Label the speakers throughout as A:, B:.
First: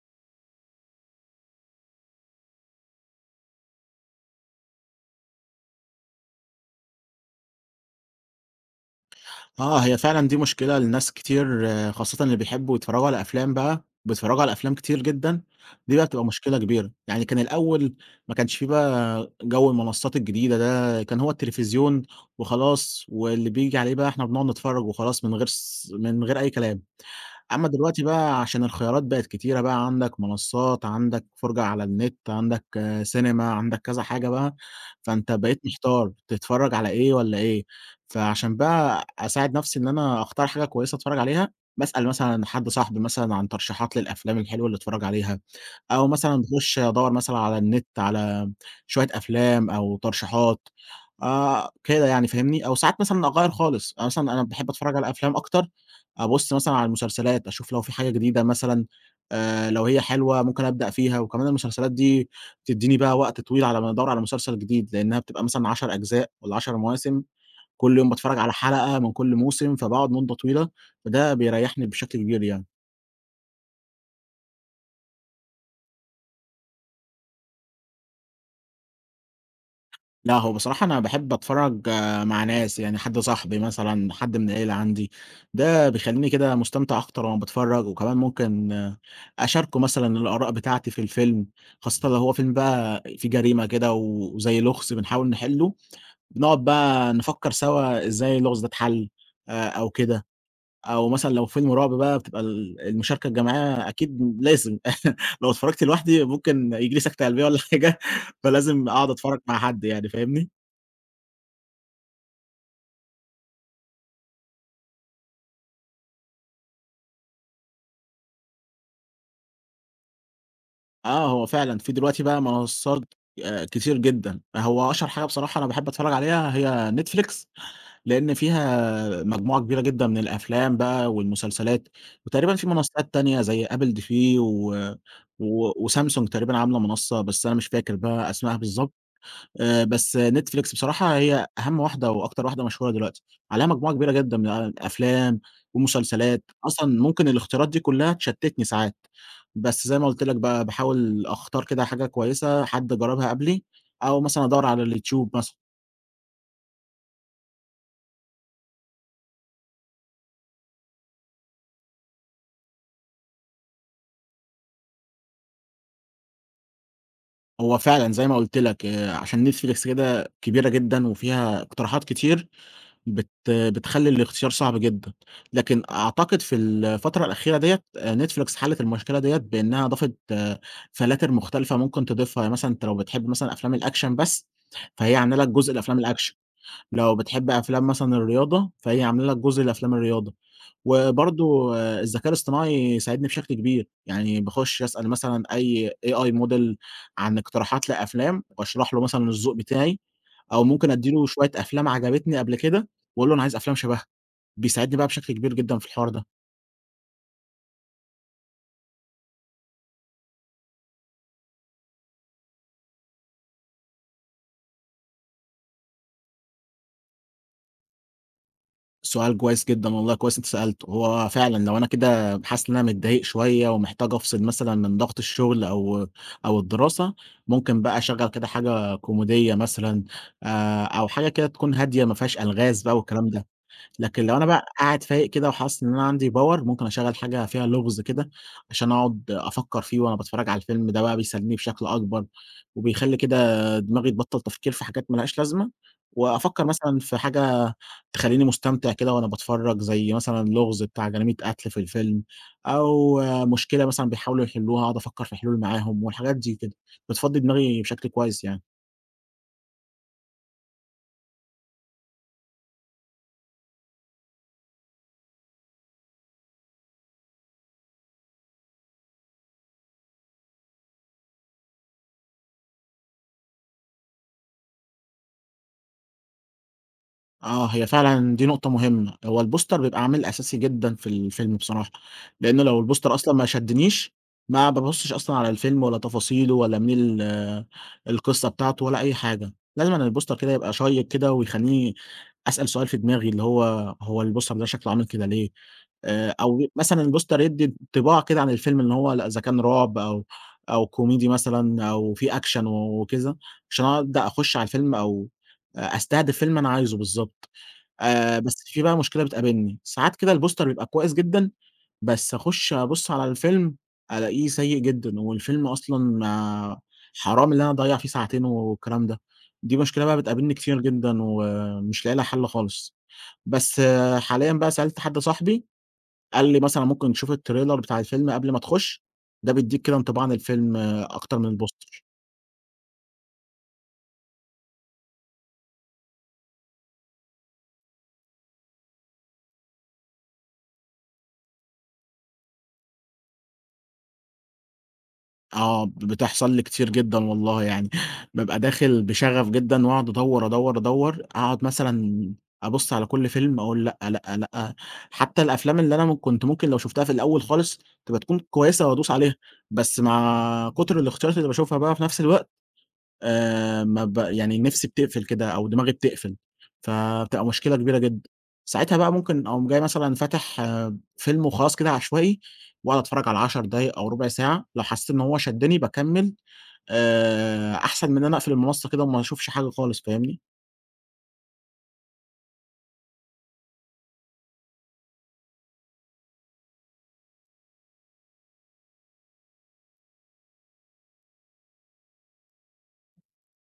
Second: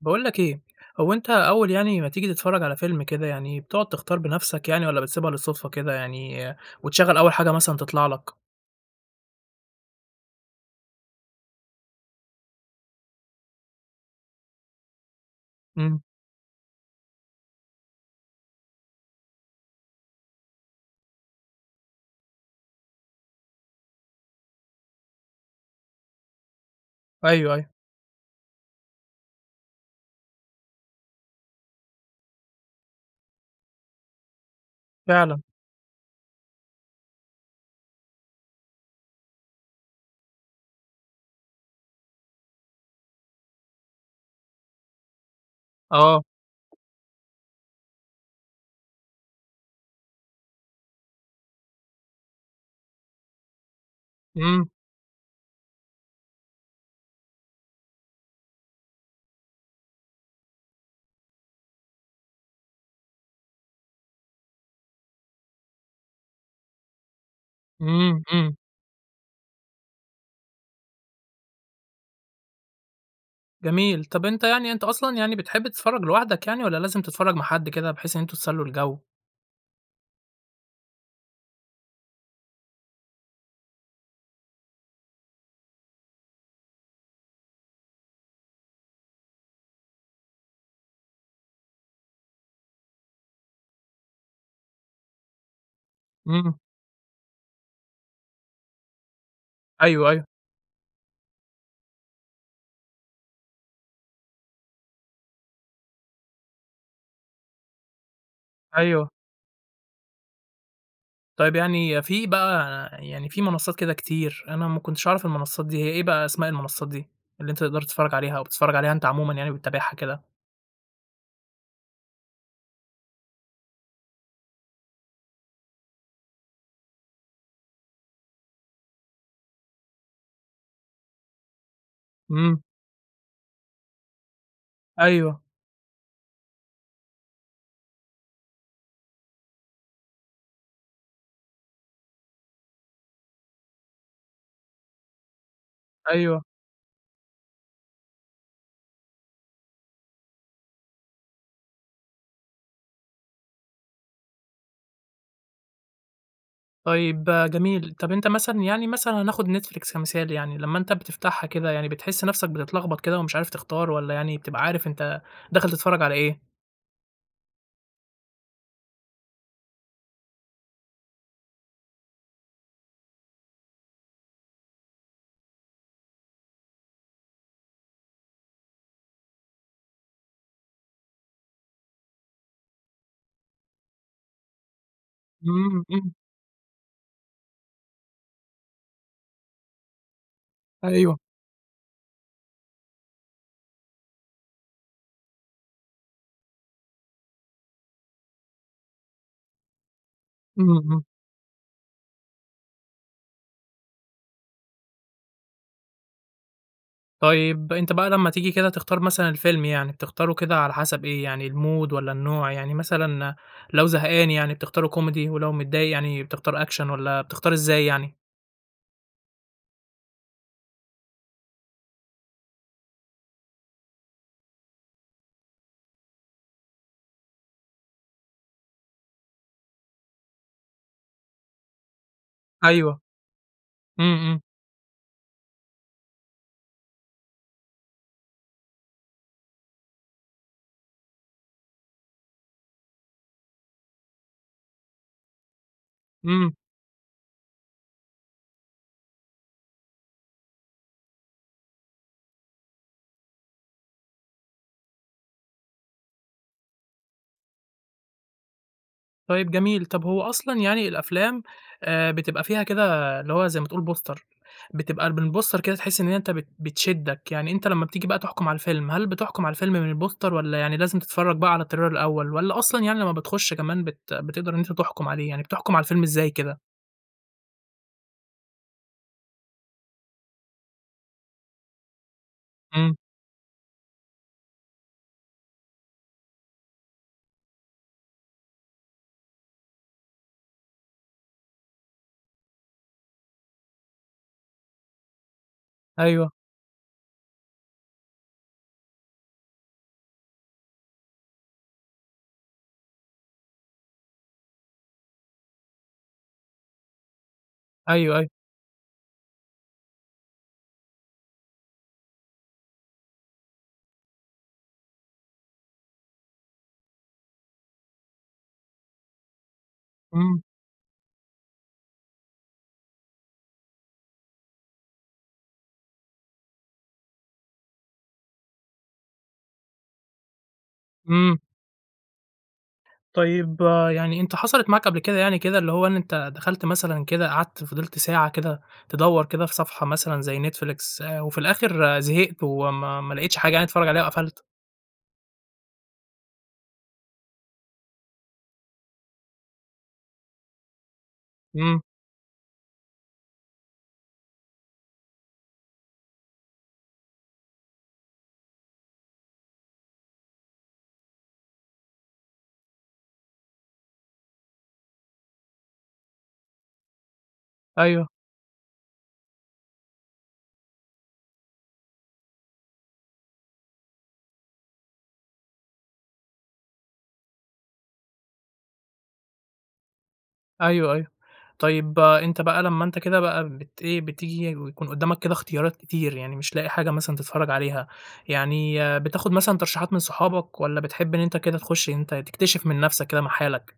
A: باقول لك إيه، هو أنت أول يعني ما تيجي تتفرّج على فيلم كده يعني بتقعد تختار بنفْسك يعني والّا بتسيبها للصُدفة كده يعني آه، وتشغّل أول حاجة مثلًا تطلع لك؟
B: آه، هي فعلًا دي مشكلة لناس كتير آه، خاصةً اللي بيحبوا يتفرّجوا على أفلام بقى، بيتفرّجوا على أفلام كتير جدًا، دي
A: إمم.
B: بقى بتبقى مشكلة كبيرة، يعني كان الأول ما كانش في بقى جَو المنصات الجديدة ده، كان هو التلفزيون وخلاص واللي بييجي عليه بقى إحنا بنقعد نتفرّج وخلاص من غير من غير أي كلام.
A: أيوه، أيوه.
B: أمّا دلوقتي بقى عشان الخيارات بقت كتيرة بقى، عندك منصّات، عندك فرجة على النت، عندك سينما، عندك كذا حاجة بقى، فأنت
A: فعلًا.
B: بقيت محتار تتفرّج على إيه والّا إيه، فعشان بقى أساعد نَفْسي إن أنا أختار حاجة كويسة أتفرّج عليها، باسأل مثلًا حد صاحبي مثلًا عن ترشيحات للأفلام الحلوة اللي أتفرّج عليها. أو
A: آه.
B: مثلًا باخُش أدوّر مثلًا على النت على شوية أفلام أو ترشيحات كده يعني فاهمني؟ أو ساعات مثلًا أغيّر خالص، أنا مثلًا أنا
A: إمم،
B: باحب أتفرّج على أفلام أكتر، أبُص مثلًا على المسلسلات، أشوف لو في حاجة جديدة مثلًا لو هي حلوة ممكن أبدأ فيها، وكمان المسلسلات دي بتدّيني بقى وقت طويل على ما أدوّر على مسلسل جديد، لإنّها بتبقى مثلًا 10 أجزاء والّا 10 مواسم، كل يوم
A: إمم،
B: باتفرّج على
A: إمم.
B: حلقة من كل موسم، فباقعد مدة طويلة، فده بيريّحني بشكل كبير يعني.
A: جميل. طَب أنت يعني أنت أصلًا يعني بتحب تتفرّج لوحدك يعني والّا لازم تتفرّج مع حد كده بحيث إن أنتم تسلّوا الجو؟
B: لأ، هو بصراحة أنا باحب أتفرّج آه، مع ناس، يعني حد صاحبي مثلًا، حد من العيلة عندي، ده بيخلّيني كده مستمتع أكتر وأنا باتفرّج، وكمان ممكن آه، أشاركه مثلًا الآراء بتاعتي في الفيلم، خاصةً لو هو فيلم بقى فيه جريمة كده وزي لغز بنحاول نحلّه،
A: إمم.
B: بنقعد بقى نفكّر سوا إزاي اللغز ده اتحل أو
A: أيوه، أيوه.
B: كده، أو مثلًا لو فيلم رعب بقى بتبقى المشاركة الجماعية أكيد لازم لو اتفرّجت لوحدي ممكن ييجي لي سكتة قلبية والّا حاجة، فلازم
A: أيوه.
B: أقعد أتفرّج مع حد يعني، فاهمني؟
A: طيب يعني في بقى يعني في منصّات كده كتير، أنا ما كنتش أعرف المنصّات دي، هي إيه بقى أسماء المنصّات دي اللي أنت تقدر تتفرّج عليها أو بتتفرّج عليها أنت عمومًا يعني وبتتابعها كده؟
B: آه، هو فعلًا في دلوقتي بقى منصات كتير جدًا، هو أشهر حاجة بصراحة أنا باحب أتفرّج عليها هي Netflix، لإن فيها مجموعة كبيرة جدًا من الأفلام بقى والمسلسلات، وتقريبًا
A: إمم.
B: في منصات تانية زي Apple TV و
A: أيوه،
B: و وSamsung تقريبًا عاملة منصة بس أنا مش فاكر بقى أسمائها بالضبط. بس Netflix بصراحة هي أهم واحدة وأكتر واحدة مشهورة دلوقتي، عليها مجموعة كبيرة جدًا من أفلام
A: أيوه.
B: ومسلسلات، أصلًا ممكن الاختيارات دي كلها تشتتني ساعات، بس زي ما قُلت لك باحاول أختار كده حاجة كويسة حد جربها قبلي، أو مثلًا أدوّر على اليوتيوب مثلًا،
A: طيب جميل. طب أنت مثلًا يعني مثلًا هناخد Netflix كمثال يعني، لمّا أنت بتفتحها كده يعني بتحس نَفْسك بتتلخبط كده ومش عارف تختار والّا يعني بتبقى عارف أنت داخل تتفرّج على إيه؟
B: هو فعلًا زي ما قُلت لك عشان Netflix كده كبيرة جدًا وفيها اقتراحات كتير بتخلّي الاختيار صعب جدًا، لكن أعتقد في الفترة الأخيرة ديّة Netflix حلّت المشكلة ديّة بإنها ضافت آه، فلاتر مختلفة ممكن تضيفها، يعني مثلًا أنت لو بتحب مثلًا أفلام الأكشن بس، فهي عاملة لك جزء
A: إمم،
B: لأفلام
A: إمم.
B: الأكشن، لو بتحب أفلام مثلًا الرياضة، فهي عاملة لك جزء لأفلام الرياضة،
A: أيوه.
B: وبرضه الذكاء الاصطناعي ساعدني بشكل كبير، يعني باخش أسأل مثلًا أي AI model عن اقتراحات لأفلام وأشرح له مثلًا الذوق بتاعي أو
A: إمم،
B: ممكن
A: إمم.
B: أدّي له شوية أفلام عجبتني قبل كده، وأقول له أنا عايز أفلام شبهها، بيساعدني بقى بشكل كبير جدًا في الحوار ده.
A: طيب أنت بقى لمّا تيجي كده تختار مثلًا الفيلم يعني، بتختاره كده على حسب إيه، يعني الmood والّا النوع؟ يعني مثلًا لو زهقان يعني بتختاره كوميدي، ولو متضايق يعني بتختار أكشن والّا بتختار إزاي يعني؟
B: سؤال كويس جدًا والله كويس أنت سألته، هو فعلًا لو أنا كده حاسس إن أنا متضايق شوية ومحتاج أفصل مثلًا من ضغط الشغل أو الدراسة، ممكن بقى أشغّل كده حاجة كوميدية مثلًا أو حاجة كده تكون هادية ما فيهاش ألغاز بقى
A: أيوه.
B: والكلام ده.
A: إمم،
B: لكن لو
A: إمم.
B: أنا بقى قاعد فايق كده وحاسس إن أنا عندي باور، ممكن أشغّل حاجة فيها لغز كده، عشان أقعد أفكّر فيه وأنا باتفرّج على الفيلم، ده بقى بيسليني بشكل أكبر، وبيخلّي كده دماغي تبطّل تفكير في حاجات ما لهاش لازمة،
A: إمم.
B: وأفكّر مثلًا في حاجة تخلّيني مستمتع كده وأنا باتفرّج، زي مثلًا لغز بتاع جريمة قتل في الفيلم، أو مشكلة مثلًا بيحاولوا يحلّوها، أقعد أفكّر في حلول معاهم والحاجات دي كده، بتفضّي دماغي بشكل كويس يعني.
A: طيب جميل، طب هو أصلًا يعني الأفلام بتبقى فيها كده اللي هو زي ما تقول بوستر، بتبقى من البوستر كده تحس إن أنت بتشدّك، يعني أنت لمّا بتيجي بقى تحكُم على الفيلم، هل بتحكُم على الفيلم من البوستر والّا يعني لازم تتفرّج بقى على التريلر الأول والّا أصلًا يعني لمّا بتخُش كمان بتقدر إن أنت تحكُم عليه، يعني بتحكُم على الفيلم إزاي كده؟
B: آه، هي فعلًا دي نقطة مهمة، هو البوستر بيبقى عامل أساسي جدًا في الفيلم بصراحة، لإن لو
A: إمم،
B: البوستر أصلًا ما شدنيش، ما بابُصّش أصلًا على الفيلم ولا تفاصيله ولا مين القصة بتاعته ولا أي حاجة، لازمًا البوستر كده يبقى شيّق كده ويخلّيني أسأل سؤال في دماغي اللي هو هو البوستر ده شكله عامل كده ليه؟
A: أيوه،
B: أو مثلًا البوستر يدّي انطباع كده عن الفيلم إن هو لأ إذا كان رعب أو كوميدي مثلًا أو في أكشن وكده، عشان أبدأ أخُش على الفيلم أو أستهدف فيلم أنا عايزه بالضبط.
A: أيوه، أيوه،
B: بس في بقى مشكلة بتقابلني، ساعات كده البوستر بيبقى كويس جدًا، بس أخُش أبُص على الفيلم ألاقيه سيء جدًا، والفيلم أصلًا ما حرام إن أنا أضيّع فيه ساعتين والكلام ده، دي مشكلة بقى
A: إمم،
B: بتقابلني كتير جدًا ومش لاقي لها حل خالص. بس حاليًا بقى سألت حد صاحبي، قال لي مثلًا ممكن تشوف التريلر بتاع الفيلم قبل ما تخُش، ده بيدّيك كده انطباع عن الفيلم
A: إمم.
B: أكتر من البوستر.
A: طيب آه، يعني أنت حصلت معاك قبل كده يعني كده اللي هو إن أنت دخلت مثلًا كده قعدت فضلت ساعة كده تدوّر كده في صفحة مثلًا زي Netflix وفي الآخر آه، زهقت وما ما لقيتش حاجة يعني تتفرج عليها وقفلت؟
B: آه، بتحصل لي كتير جدًا والله يعني، بابقى داخل بشغف جدًا وأقعد أدوّر، أقعد
A: إمم،
B: مثلًا أبُص على كل فيلم أقول لأ، لأ، لأ، حتى الأفلام اللي أنا كنت ممكن لو شُفتها في الأول خالص تبقى تكون كويسة وأدوس عليها، بس مع كتر الاختيارات اللي باشوفها بقى في نفس الوقت ما ب يعني نِفسي بتقفل كده أو دماغي بتقفل، فبتبقى مشكلة كبيرة
A: أيوه،
B: جدًا. ساعتها بقى ممكن أقوم جاي مثلًا فاتح فيلم وخلاص كده عشوائي، واقعد أتفرّج على 10 دقايق أو ربع ساعة، لو حسّيت إن هو شدّني باكمّل، أحسن من إن أنا أقفل المنصة كده وما أشوفش حاجة خالص فاهمني؟
A: أيوه، أيوه. طيب آه، أنت بقى لمّا أنت كده بقى بت إيه، بتيجي ويكون قدّامك كده اختيارات كتير، يعني مش لاقي حاجة مثلًا تتفرج عليها، يعني آه، بتاخد مثلًا ترشيحات من صحابك والّا بتحب إن أنت كده تخش أنت تكتشف من نفسك كده مع حالك؟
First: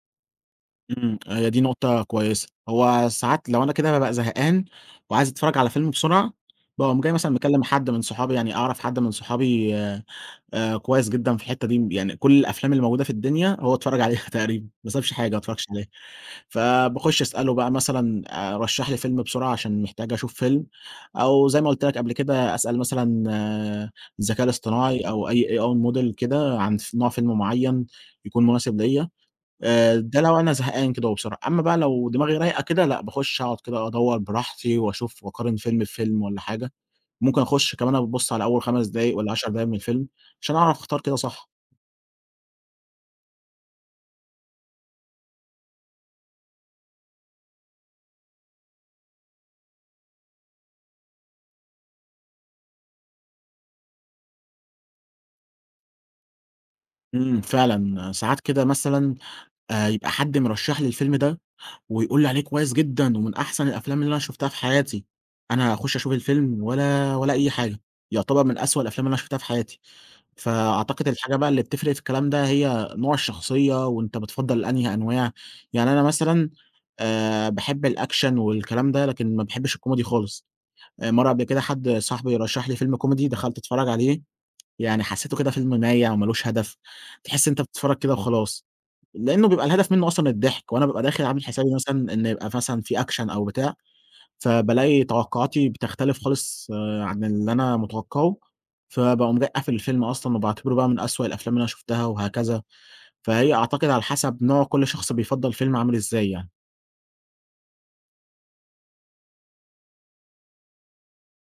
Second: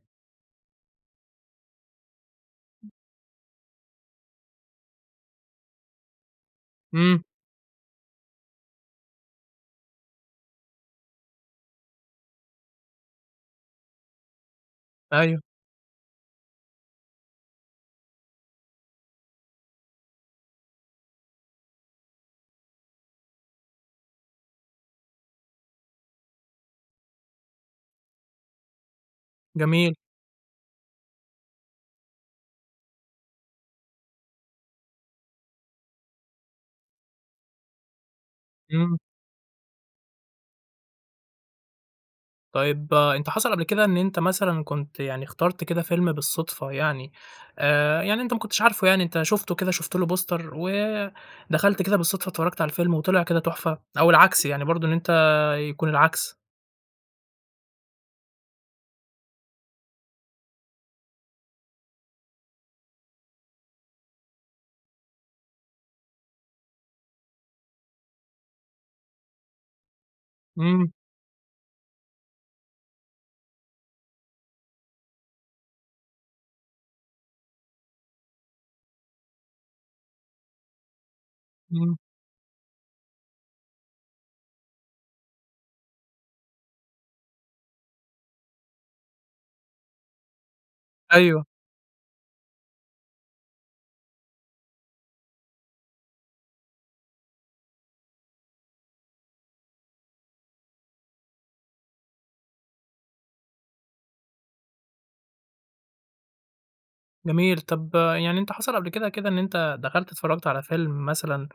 B: إمم. هي دي نقطة كويسة. هو ساعات لو أنا كده بابقى زهقان وعايز أتفرّج على فيلم بسرعة، باقوم جاي
A: إمم،
B: مثلًا مكلّم حد من صحابي يعني أعرف حد من صحابي آه، كويس جدًا في الحتّة دي، يعني كل الأفلام اللي موجودة في الدنيا هو اتفرّج عليها تقريبًا، ما سابش حاجة ما
A: أيوه،
B: اتفرّجش عليها، فباخُش أسأله بقى مثلًا رشّح لي فيلم بسرعة عشان محتاج أشوف فيلم، أو زي ما قُلت لك قبل كده أسأل مثلًا آه، الذكاء الاصطناعي أو أي AI model كده عن نوع فيلم معيّن يكون مناسب ليّا،
A: جميل،
B: ده لو أنا زهقان كده وبسرعة، أمّا بقى لو دماغي رايقة كده لأ، باخُش أقعد كده أدوّر براحتي وأشوف وأقارن فيلم بفيلم والّا حاجة. ممكن أخش كمان أبُص على أول 5
A: إمم.
B: دقايق والّا 10 دقايق من الفيلم، عشان أعرف أختار كده صح.
A: طيب آه، أنت حصل قبل كده إن أنت مثلًا كنت يعني اخترت كده فيلم بالصدفة يعني يعني أنت ما كنتش عارفه يعني أنت شُفته كده، شُفت له بوستر ودخلت كده بالصدفة اتفرّجت على الفيلم وطلع كده تحفة، أو العكس يعني برضه إن أنت يكون العكس؟
B: إمم، فعلًا ساعات كده مثلًا يبقى حد مرشّح لي الفيلم ده ويقول لي عليه كويس جدًا ومن أحسن الأفلام اللي أنا شُفتها في حياتي، أنا أخش أشوف الفيلم ولا أي حاجة، يعتبر من أسوأ الأفلام اللي أنا شُفتها في حياتي.
A: إمم،
B: فأعتقد الحاجة بقى اللي بتفرق في الكلام ده هي نوع الشخصية وأنت بتفضّل أنهي أنواع، يعني أنا مثلًا باحب الأكشن والكلام ده لكن ما باحبش الكوميدي خالص. مرّة قبل كده حد
A: إمم،
B: صاحبي رشّح لي فيلم كوميدي، دخلت أتفرّج عليه، يعني حسّيته كده فيلم مايع وما لوش هدف، تحس أنت بتتفرّج كده وخلاص، لإنه بيبقى الهدف منّه أصلًا الضحك، وأنا بابقى داخل
A: أيوه.
B: عامل حسابي مثلًا إن يبقى مثلًا في أكشن أو بتاع، فبالاقي توقعاتي بتختلف خالص آه، عن اللي أنا متوقّعه، فباقوم جاي قافل الفيلم أصلًا وباعتبره بقى من أسوأ الأفلام اللي أنا شُفتها وهكذا، فهي أعتقد على حسب نوع كل شخص بيفضّل فيلم عامل إزاي يعني.
A: جميل، طب يعني أنت حصل قبل كده كده إن أنت دخلت اتفرّجت على فيلم مثلًا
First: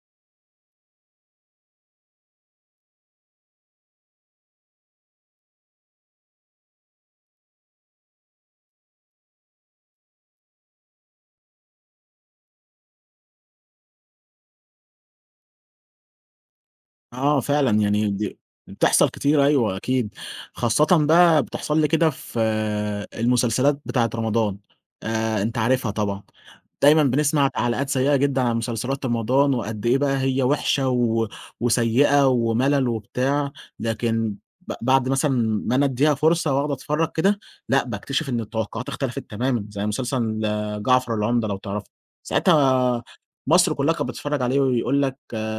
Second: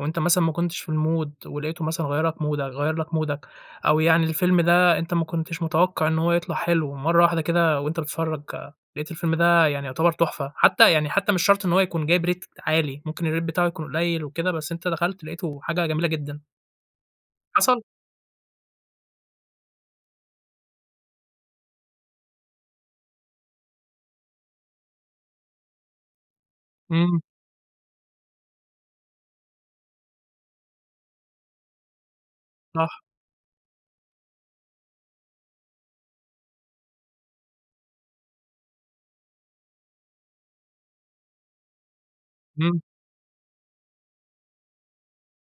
A: وأنت مثلًا ما كنتش في الmood ولقيته مثلًا غيّر لك مودك، أو يعني الفيلم ده أنت ما كنتش متوقع إن هو يطلع حلو، ومرّة واحدة كده وأنت بتتفرّج آه، لقيت الفيلم ده يعني يعتبر تحفة، حتى يعني حتى مش شرط إن هو يكون جايب rate عالي، ممكن الrate بتاعه يكون قليل وكده، بس أنت دخلت لقيته حاجة جميلة جدًا،
B: آه فعلًا،
A: حصل؟
B: يعني دي بتحصل كتير أيوه أكيد، خاصةً بقى بتحصل لي كده في آه، المسلسلات بتاعة رمضان، أنت عارفها طبعًا، دايمًا
A: إمم،
B: بنسمع تعليقات سيئة جدًا عن مسلسلات رمضان وقد إيه بقى هي وحشة وسيئة وملل
A: صح،
B: وبتاع، لكن بعد مثلًا ما أنا أدّيها فرصة وأقعد أتفرّج كده، لأ باكتشف إن التوقعات اختلفت تمامًا، زي مسلسل آه، جعفر العمدة لو تعرفه،
A: إمم،
B: ساعتها مصر كلها كانت بتتفرّج عليه ويقول لك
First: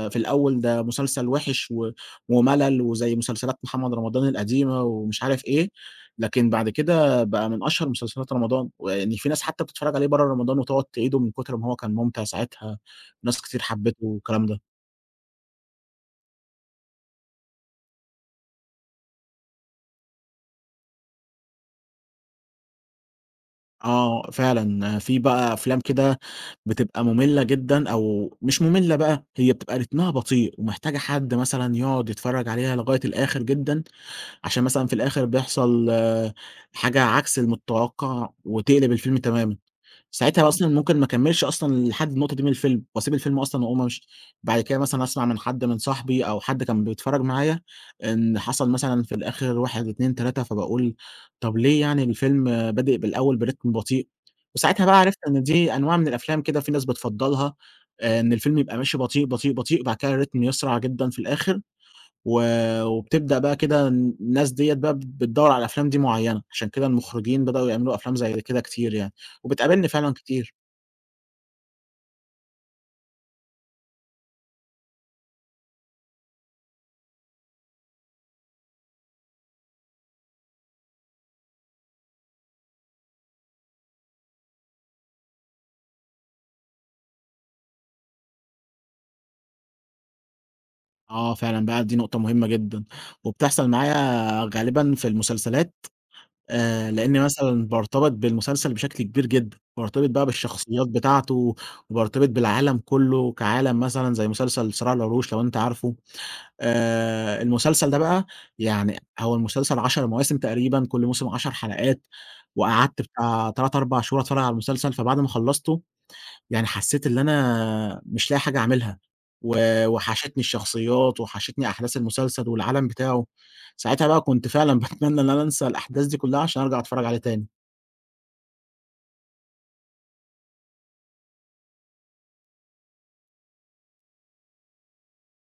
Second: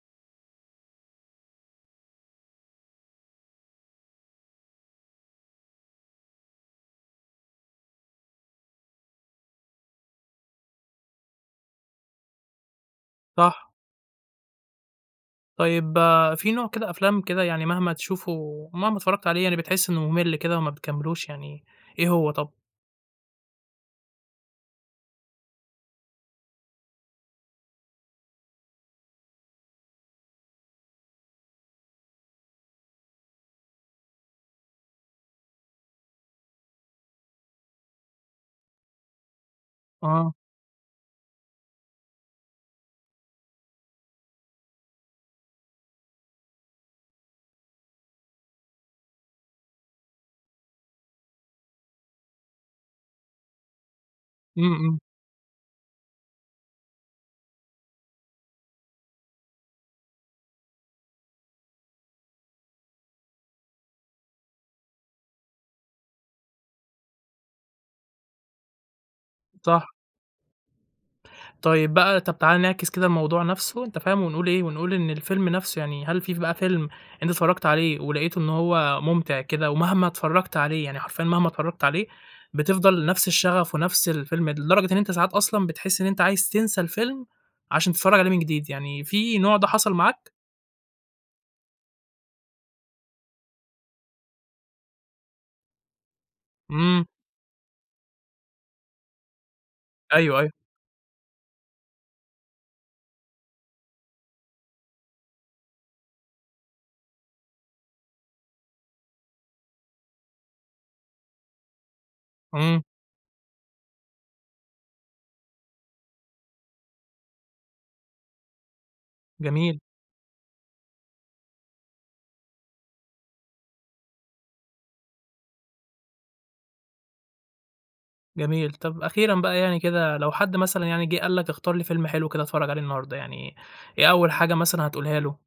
B: في الأول ده مسلسل وِحِش ومَلَل وزي مسلسلات محمد رمضان القديمة ومش عارف إيه، لكن بعد كده بقى من أشهر مسلسلات رمضان، ويعني في ناس حتى بتتفرّج عليه برّه رمضان وتقعد تعيده من كتر ما هو كان ممتع ساعتها، ناس كتير
A: صح.
B: حبّته والكلام ده.
A: طيب آه، في نوع كده أفلام كده يعني مهما تشوفه مهما اتفرّجت عليه يعني بتحس إنه مُمِل كده وما بتكمّلوش يعني إيه هو طَب؟
B: آه، فعلًا في بقى أفلام كده بتبقى مُمِلّة جدًا أو مش مُمِلّة بقى، هي بتبقى رتمها بطيء ومحتاجة حد مثلًا يقعد يتفرّج عليها لغاية الآخر جدًا عشان مثلًا في الآخر بيحصل آه، حاجة عكس المتوقع وتقلب الفيلم تمامًا،
A: آه.
B: ساعتها آه. أصلًا ممكن ما أكمّلش أصلًا لحد النقطة دي من الفيلم، وأسيب الفيلم أصلًا وأقوم أمشي، بعد كده مثلًا أسمع من حد من صاحبي أو حد كان بيتفرّج معايا إن حصل مثلًا في الآخر 1، 2، 3 فباقول طَب ليه يعني الفيلم آه، بادئ بالأول برتم بطيء،
A: إمم،
B: وساعتها
A: إمم.
B: بقى عرفت إن دي أنواع من الأفلام كده في ناس بتفضّلها إن الفيلم يبقى ماشي بطيء، بطيء، بطيء، وبعد كده الريتم يسرع جدًا في الآخر. و وبتبدأ بقى كده الناس ديّة بقى بتدوّر على الأفلام دي معيّنة، عشان كده المخرجين بدأوا يعملوا أفلام زي كده كتير يعني،
A: صح.
B: وبتقابلني فعلًا كتير.
A: طيب بقى طَب تعالَ نعكس كده الموضوع نَفْسه أنت فاهم، ونقول إيه، ونقول إن الفيلم نَفْسه يعني هل في بقى فيلم أنت اتفرّجت عليه ولقيته إن هو مُمتع كده ومهما اتفرّجت عليه، يعني حرفيًا مهما اتفرّجت عليه بتفضل نَفْس الشغف ونَفْس الفيلم لدرجة إن أنت ساعات أصلًا بتحس إن أنت عايز تنسى الفيلم عشان تتفرّج عليه من جديد، يعني في نوع ده حصل معاك؟
B: آه فعلًا بقى دي نقطة مهمة جدًا، وبتحصل معايا غالبًا في المسلسلات،
A: إمم.
B: لإني مثلًا بارتبط بالمسلسل بشكل كبير جدًا، بارتبط بقى
A: أيوه، أيوه.
B: بالشخصيات بتاعته، وبارتبط بالعالم كلّه كعالم مثلًا زي مسلسل صراع العروش لو أنت عارفه. المسلسل ده بقى يعني هو المسلسل 10 مواسم تقريبًا، كل موسم 10 حلقات،
A: إمم.
B: وقعدت بتاع 3، 4 شهور أتفرّج على المسلسل، فبعد ما خلّصته يعني حسّيت إن أنا مش لاقي حاجة أعملها، و
A: جميل،
B: وحشتني الشخصيات، وحشتني أحداث المسلسل والعالم بتاعه، ساعتها بقى كنت فعلًا باتمنى إن أنا أنسى الأحداث دي كلّها عشان أرجع أتفرّج عليه تاني.
A: جميل. طب أخيرًا بقى يعني كده لو حد مثلًا يعني جِه قال لك اختار لي فيلم حلو كده أتفرّج عليه النهارده، يعني إيه أول حاجة مثلًا هتقولها له؟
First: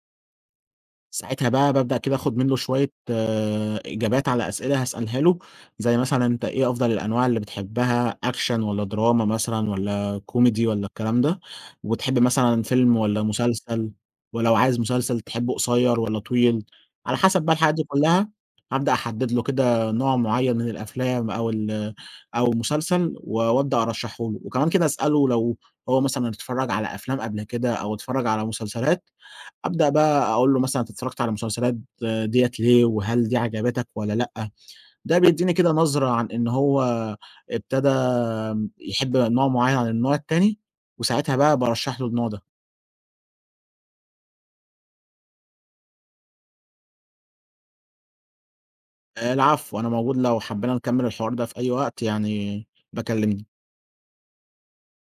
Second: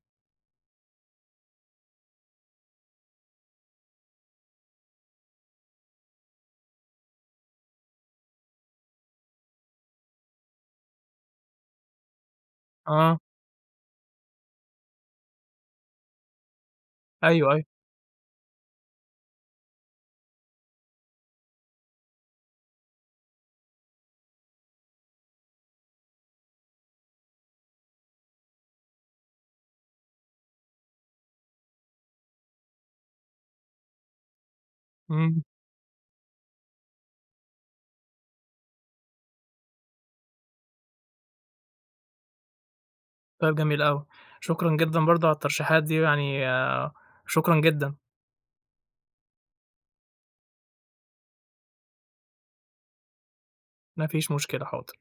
B: ساعتها بقى بابدأ كده آخُد منّه شوية آه، إجابات على أسئلة هاسألها له، زي مثلًا أنت إيه أفضل الأنواع اللي بتحبها أكشن والّا دراما مثلًا والّا كوميدي والّا الكلام ده، وبتحب مثلًا فيلم
A: آه،
B: والّا مسلسل، ولو عايز مسلسل تحبه قصيّر والّا طويل، على حسب
A: أيوه،
B: بقى
A: أيوه.
B: الحاجات دي كلّها هابدأ أحدّد له كده نوع معيّن من الأفلام أو أو مسلسل و وأبدأ أرشّحه له، وكمان كده أسأله لو هو مثلًا اتفرّج على أفلام قبل كده أو اتفرّج على مسلسلات أبدأ بقى أقول له مثلًا أنت اتفرّجت على المسلسلات ديّة ليه، وهل دي عجبتك والّا لأ؟ ده
A: إمم،
B: بيدّيني كده نظرة عن إن هو ابتدى يحب نوع معيّن عن النوع التاني، وساعتها بقى بارشّح له النوع ده.
A: طيب جميل أوي. شكرًا جدًا برضه على الترشيحات دي يعني آه، شكرًا جدًا،
B: العفو، أنا موجود لو حبينا نكمّل الحوار ده في أي وقت يعني باكلمني.
A: ما فيش مشكلة، حاضر.